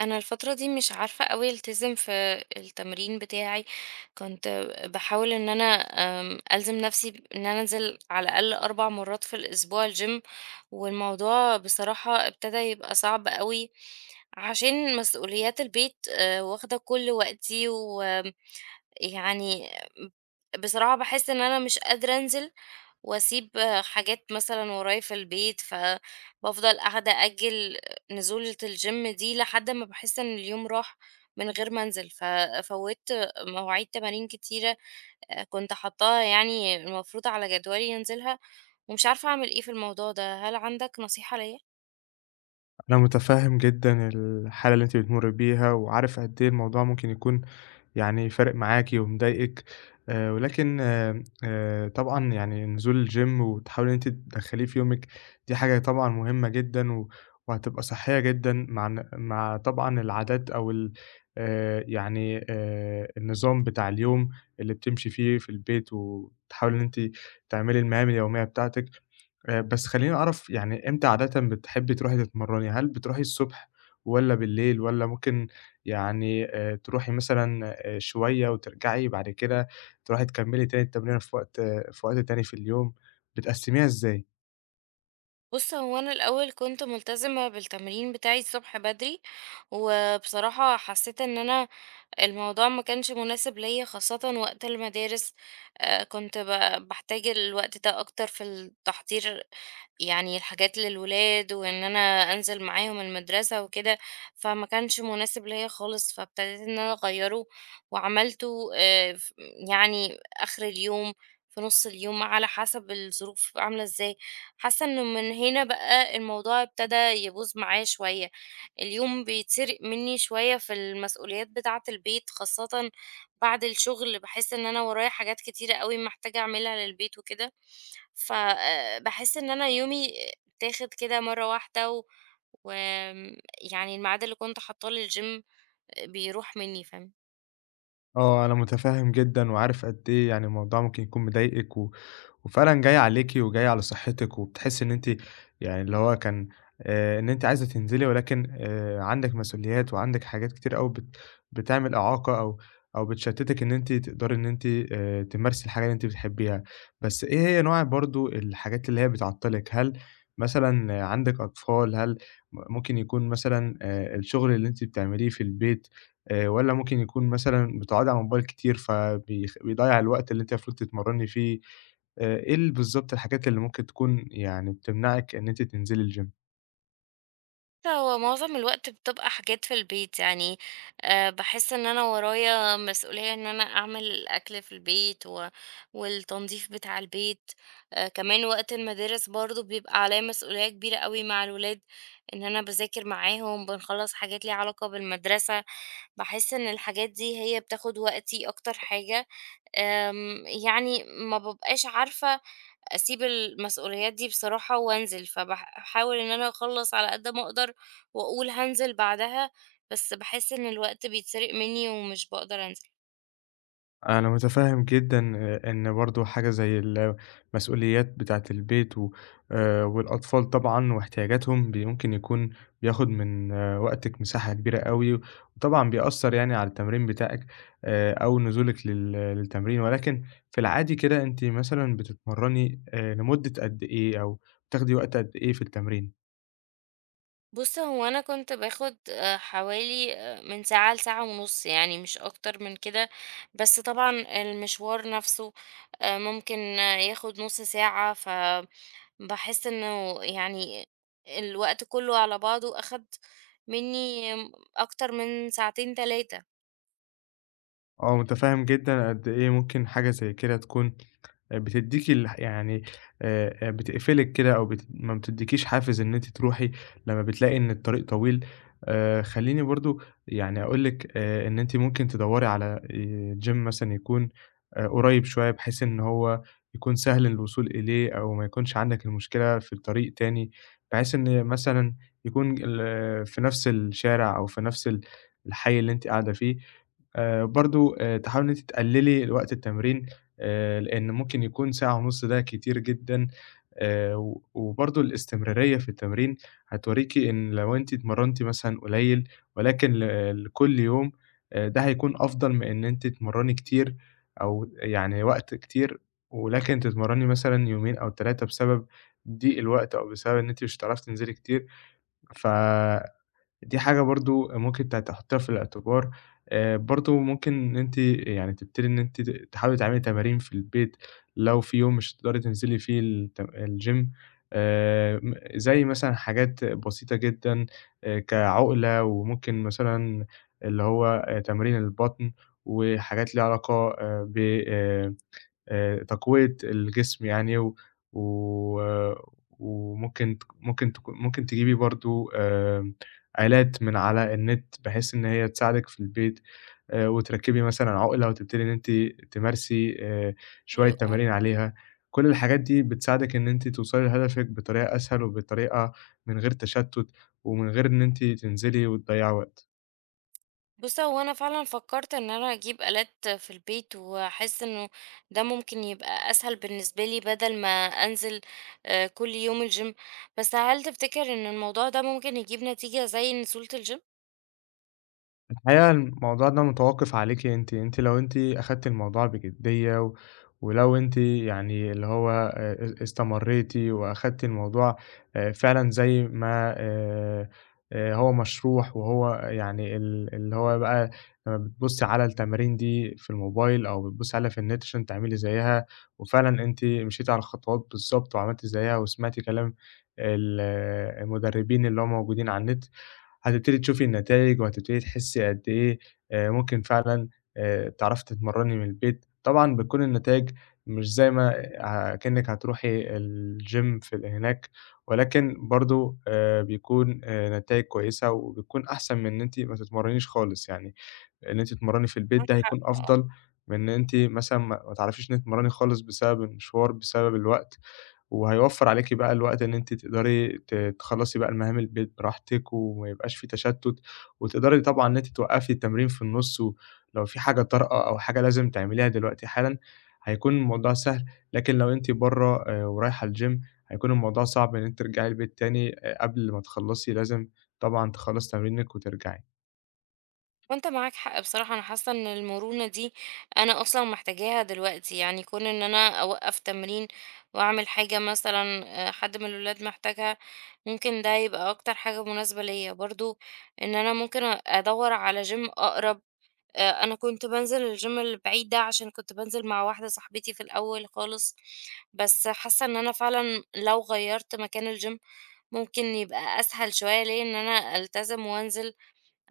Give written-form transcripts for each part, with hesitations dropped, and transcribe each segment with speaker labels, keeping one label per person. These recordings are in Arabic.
Speaker 1: أنا الفترة دي مش عارفة أوي ألتزم في التمرين بتاعي، كنت باحاول إن أنا ألزم نفسي إن أنا أنزل على الأقل 4 مرات في الأسبوع الgym. والموضوع بصراحة ابتدى يبقى صعب أوي، عشان مسؤوليات البيت واخدة كل وقتي، ويعني بصراحة باحس إن أنا مش قادرة أنزل وأسيب حاجات مثلًا ورايا في البيت، فبافضل قاعدة أأجل نزولة الgym دي لحد ما باحس إن اليوم راح من غير ما أنزل، ففوّتت مواعيد تمارين كتيرة كنت حاطاها يعني المفروض على جدولي أنزلها، ومش عارفة أعمل إيه في الموضوع ده، هل عندك نصيحة ليّا؟
Speaker 2: أنا متفهم جدًا الحالة اللي أنتِ بتمُرّي بيها، وعارف قد إيه الموضوع ممكن يكون يعني فارق معاكِ ومضايقِك، ولكن آمم، طبعًا يعني نزول الGym وتحاولي إن أنتِ تدخّليه في يومِك دي حاجة طبعًا مهمة جدًا، و وهتبقى صحية جدًا، مع إن مع طبعًا العادات أو ال يعني النظام بتاع اليوم اللي بتمشي فيه في البيت، وبتحاولي إن أنتِ تعملي المهام اليومية بتاعتِك. بس خلّيني أعرف يعني إمتى عادةً بتحبّي تروحي تتمرّني؟ هل بتروحي الصبح والّا بالليل، والّا ممكن يعني تروحي مثلًا شوية وترجعي بعد كده تروحي تكمّلي تاني التمرينة في وقت تاني في اليوم؟ بتقسّميها إزاي؟
Speaker 1: بُص، هو أنا الأول كنت ملتزمة بالتمرين بتاعي الصبح بدري، وبصراحة حسيت إن أنا الموضوع ما كانش مناسب ليا خاصة وقت المدارس. كنت بحتاج الوقت ده أكتر في التحضير، يعني الحاجات للولاد وإن أنا أنزل معاهم المدرسة وكده، فما كانش مناسب ليا خالص فابتديت إن أنا أغيره وعملته يعني آخر اليوم، في نص اليوم على حسب الظروف عاملة ازاي. حاسة انه من هنا بقى الموضوع ابتدى يبوظ معايا شوية، اليوم بيتسرق مني شوية في المسؤوليات بتاعة البيت خاصة بعد الشغل، باحس إن أنا ورايا حاجات كتيرة أوي محتاجة أعملها للبيت وكده، ف باحس إن أنا يومي اتاخد كده مرة واحدة و وآمم يعني الميعاد اللي كنت حاطاه للgym بيروح مني، فاهم؟
Speaker 2: آه، أنا متفهّم جدًا وعارف قد إيه يعني الموضوع ممكن يكون مضايقِك، و وفعلًا جاية عليكِ وجاية على صحتِك، وبتحسّي إن أنتِ يعني اللي هو كان إن أنتِ عايزة تنزلي، ولكن عندِك مسؤوليات وعندِك حاجات كتير أوي بتعمل إعاقة، أو بتشتتِك إن أنتِ تقدري إن أنتِ تمارسي الحاجة اللي أنتِ بتحبيها. بس إيه هي نوع برضه الحاجات اللي هي بتعطّلِك؟ هل مثلًا عندِك أطفال؟ هل ممكن يكون مثلًا الشغل اللي أنتِ بتعمليه في البيت، والّا ممكن يكون مثلًا بتقعدي على الموبايل كتير فبيخ بيضيّع الوقت اللي أنتِ المفروض تتمرّني فيه؟ إيه بالضبط الحاجات اللي ممكن تكون يعني بتمنعِك إن أنتِ تنزلي الgym؟
Speaker 1: هو معظم الوقت بتبقى حاجات في البيت يعني. بحس ان انا ورايا مسؤولية ان انا اعمل الاكل في البيت والتنظيف بتاع البيت. كمان وقت المدارس برضو بيبقى عليا مسؤولية كبيرة قوي مع الولاد، ان انا بذاكر معاهم بنخلص حاجات ليها علاقة بالمدرسة. بحس ان الحاجات دي هي بتاخد وقتي اكتر حاجة. يعني ما ببقاش عارفة أسيب المسؤوليات دي بصراحة وأنزل، فباحاول إن أنا أخلّص على قد ما أقدر وأقول هانزل بعدها، بس باحس إن الوقت بيتسرق مني ومش باقدر أنزل.
Speaker 2: أنا متفهم جدًا، إن برضه حاجة زي المسؤوليات بتاعة البيت و والأطفال طبعًا واحتياجاتهم، ممكن يكون بياخد من وقتِك مساحة كبيرة أوي، وطبعًا بيأثّر يعني على التمرين بتاعِك، أو نزولِك للتمرين، ولكن في العادي كده أنتِ مثلًا بتتمرّني لمدة قد إيه أو بتاخدي وقت قد إيه في التمرين؟
Speaker 1: بُص، هو أنا كنت باخد حوالي من ساعة لساعة ونُص، يعني مش أكتر من كده، بس طبعًا المشوار نفسه ممكن ياخد نُص ساعة، فباحس إنه يعني الوقت كله على بعضه أخد مني أكتر من ساعتين، 3.
Speaker 2: آه، متفهم جدًا قد إيه ممكن حاجة زي كده تكون بتدّيكِ يعني بتقفلِك كده، أو ما بتدّيكيش حافز إن أنتِ تروحي لمّا بتلاقي إن الطريق طويل. خلّيني برضه يعني أقول لِك، إن أنتِ ممكن تدوّري على gym مثلًا يكون قريب شوية، بحيث إن هو يكون سهل الوصول إليه، أو ما يكونش عندك المشكلة في طريق تاني، بحيث إن مثلًا يكون في نفس الشارع، أو في نفس الحي اللي أنتِ قاعدة فيه. برضه تحاولي إن أنتِ تقللي وقت التمرين، لإن ممكن يكون ساعة ونُص ده كتير جدًا، و وبرضه الاستمرارية في التمرين هتوريكِ إن لو أنتِ اتمرنتِ مثلًا قليل ولكن لكل يوم، ده هيكون أفضل من إن أنتِ تتمرني كتير، أو يعني وقت كتير ولكن تتمرّني مثلًا يومين أو 3 بسبب ضيق الوقت، أو بسبب إن أنتِ مش هتعرفي تنزلي كتير. ف دي حاجة برضه ممكن تحطيها في الاعتبار، برضه ممكن إن أنتِ يعني تبتدي إن أنتِ تحاولي تعملي تمارين في البيت، لو في يوم مش هتقدري تنزلي فيه الت الgym. م زي مثلًا حاجات بسيطة جدًا، كعُقلة، وممكن مثلًا اللي هو تمرين البطن، وحاجات ليها علاقة ب آآ تقوية الجسم يعني، و و وممكن تك ممكن تك ممكن تجيبي برضه آلات من على النت، بحيث إن هي تساعدِك في البيت، وتركّبي مثلًا عُقلة وتبتدي إن أنتِ تمارسي شوية
Speaker 1: حلو، آه.
Speaker 2: تمارين عليها. كل الحاجات دي بتساعدِك إن أنتِ توصلي لهدفِك بطريقة أسهل، وبطريقة من غير تشتُّت ومن غير إن أنتِ تنزلي وتضيّعي وقت.
Speaker 1: بُص، هو أنا فعلًا فكّرت إن أنا أجيب آلات في البيت، وأحس إنه ده ممكن يبقى أسهل بالنسبة لي بدل ما أنزل كل يوم الgym، بس هل تفتكر إن الموضوع ده ممكن يجيب نتيجة زي نزولة الgym؟
Speaker 2: الحقيقة الموضوع ده متوقف عليكِ أنتِ، أنتِ لو أنتِ أخدتِ الموضوع بجدية، ولو أنتِ يعني اللي هو أ استمريتِ وأخدتِ الموضوع فعلًا زي ما هو مشروح، وهو يعني اللي هو بقى لمّا بتبُصّي على التمارين دي في الموبايل، أو بتبُصّي عليها في النت عشان تعملي زيّها، وفعلًا أنتِ مشيتِ على الخطوات بالضبط وعملتِ زيّها وسمعتِ كلام ال المدربين اللي هم موجودين على النت، هتبتدي تشوفي النتايج، وهتبتدي تحسّي قد إيه ممكن فعلًا تعرفي تتمرّني من البيت. طبعًا بتكون النتايج مش زي ما كإنِّك هتروحي الgym في هناك، ولكن برضه بيكون نتايج كويسة، وبتكون أحسن من إن أنتِ ما تتمرّنيش خالص يعني. إن أنتِ تتمرّني في البيت ده هيكون أفضل من إن أنتِ مثلًا ما تعرفيش إنِّك تتمرّني خالص بسبب المشوار، بسبب الوقت. وهيوفّر عليكِ بقى الوقت، إن أنتِ تقدري تخلّصي بقى المهام البيت براحتك، وما يبقاش في تشتُّت، وتقدري طبعًا إن أنتِ توقّفي التمرين في النُص، ولو في حاجة طارئة أو حاجة لازم تعمليها دلوقتي حالًا، هيكون الموضوع سهل. لكن لو أنتِ برّه ورايحة الgym، هيكون الموضوع صعب إن أنتِ ترجعي البيت تاني قبل ما تخلّصي، لازم طبعًا تخلّصي تمرينِك وترجعي.
Speaker 1: وأنت معاك حق بصراحة، أنا حاسة إن المرونة دي أنا أصلًا محتاجاها دلوقتي، يعني كون إن أنا أوقّف تمرين وأعمل حاجة مثلًا حد من الولاد محتاجها، ممكن ده يبقى أكتر حاجة مناسبة ليّا، برضه إن أنا ممكن أدوّر على gym أقرب. أنا كنت بانزل الgym البعيد ده عشان كنت بانزل مع واحدة صاحبتي في الأول خالص، بس حاسة إن أنا فعلًا لو غيّرت مكان الgym ممكن يبقى أسهل شوية ليّا إن أنا ألتزم وأنزل،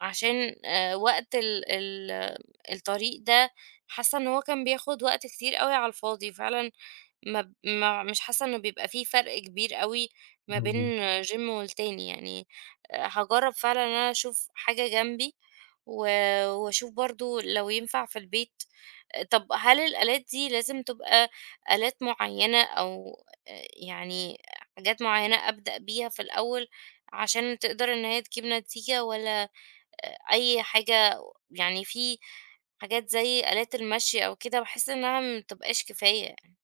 Speaker 1: عشان وقت ال ال الطريق ده حاسة إن هو كان بياخد وقت كتير أوي على الفاضي، فعلًا ما مش حاسة إنه بيبقى في فرق كبير أوي ما بين
Speaker 2: إمم.
Speaker 1: gym والتاني يعني. هاجرّب فعلًا إن أنا أشوف حاجة جنبي و وأشوف برضه لو ينفع في البيت. آه، طب هل الآلات دي لازم تبقى آلات معيّنة أو يعني حاجات معيّنة أبدأ بيها في الأول عشان تقدر إن هي تجيب نتيجة والّا أي حاجة، يعني في حاجات زي آلات المشي أو كده باحس إنها ما بتبقاش كفاية يعني.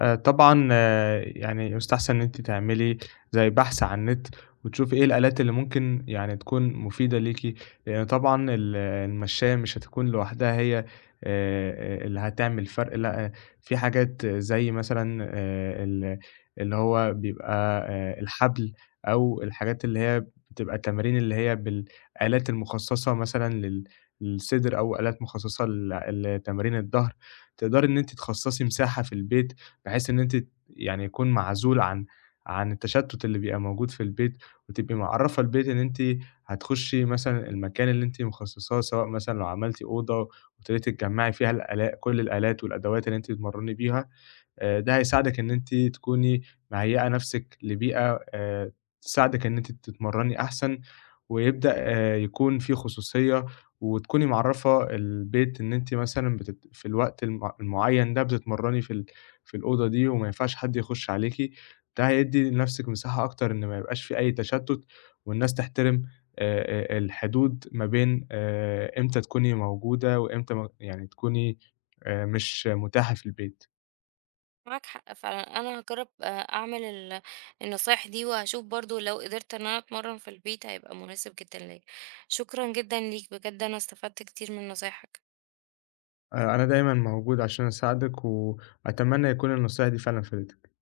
Speaker 2: طبعًا، آه، يعني يُستحسن إن أنتِ تعملي زي بحث على النت، وتشوفي إيه الآلات اللي ممكن يعني تكون مفيدة ليكِ، لإن طبعًا المشّاية مش هتكون لوحدها هي اللي هتعمل فرق، لأ آه، في حاجات زي مثلًا ال اللي هو بيبقى الحبل، أو الحاجات اللي هي بتبقى تمارين اللي هي بالآلات المخصصة مثلًا للصدر، أو آلات مخصصة لتمارين الضهر. تقدري إن أنتِ تخصصي مساحة في البيت، بحيث إن أنتِ يعني يكون معزول عن التشتُّت اللي بيبقى موجود في البيت، وتبقي معرّفة البيت إن أنتِ هتخُشّي مثلًا المكان اللي أنتِ مخصّصاه، سواء مثلًا لو عملتِ أوضة وابتديتِ تجمّعي فيها كل الآلات والأدوات اللي أنتِ بتمرّني بيها. ده هيساعدِك إن أنتِ تكوني مهيّئة نَفْسِك لبيئة تساعدِك إن أنتِ تتمرّني أحسن، ويبدأ يكون في خصوصية، وتكوني معرّفة البيت إن أنتِ مثلًا في الوقت المعيّن ده بتتمرّني في الأوضة دي، وما ينفعش حد يخُش عليكِ. ده هيدّي لنَفْسِك مساحة أكتر، إن ما يبقاش في أي تشتُّت، والناس تحترم الحدود ما بين إمتى تكوني موجودة، وإمتى ما يعني تكوني مش مُتاحة في البيت.
Speaker 1: معاك حق فعلًا، أنا هاجرب أعمل النصايح دي وهاشوف برضه لو قدرت إن أنا أتمرّن في البيت هيبقى مناسب جدًا ليّا. شكرًا جدًا ليك بجد أنا استفدت كتير من نصايحك.
Speaker 2: أنا دايمًا موجود عشان أساعدِك، وأتمنى يكون النصايح دي فعلًا فادتِك.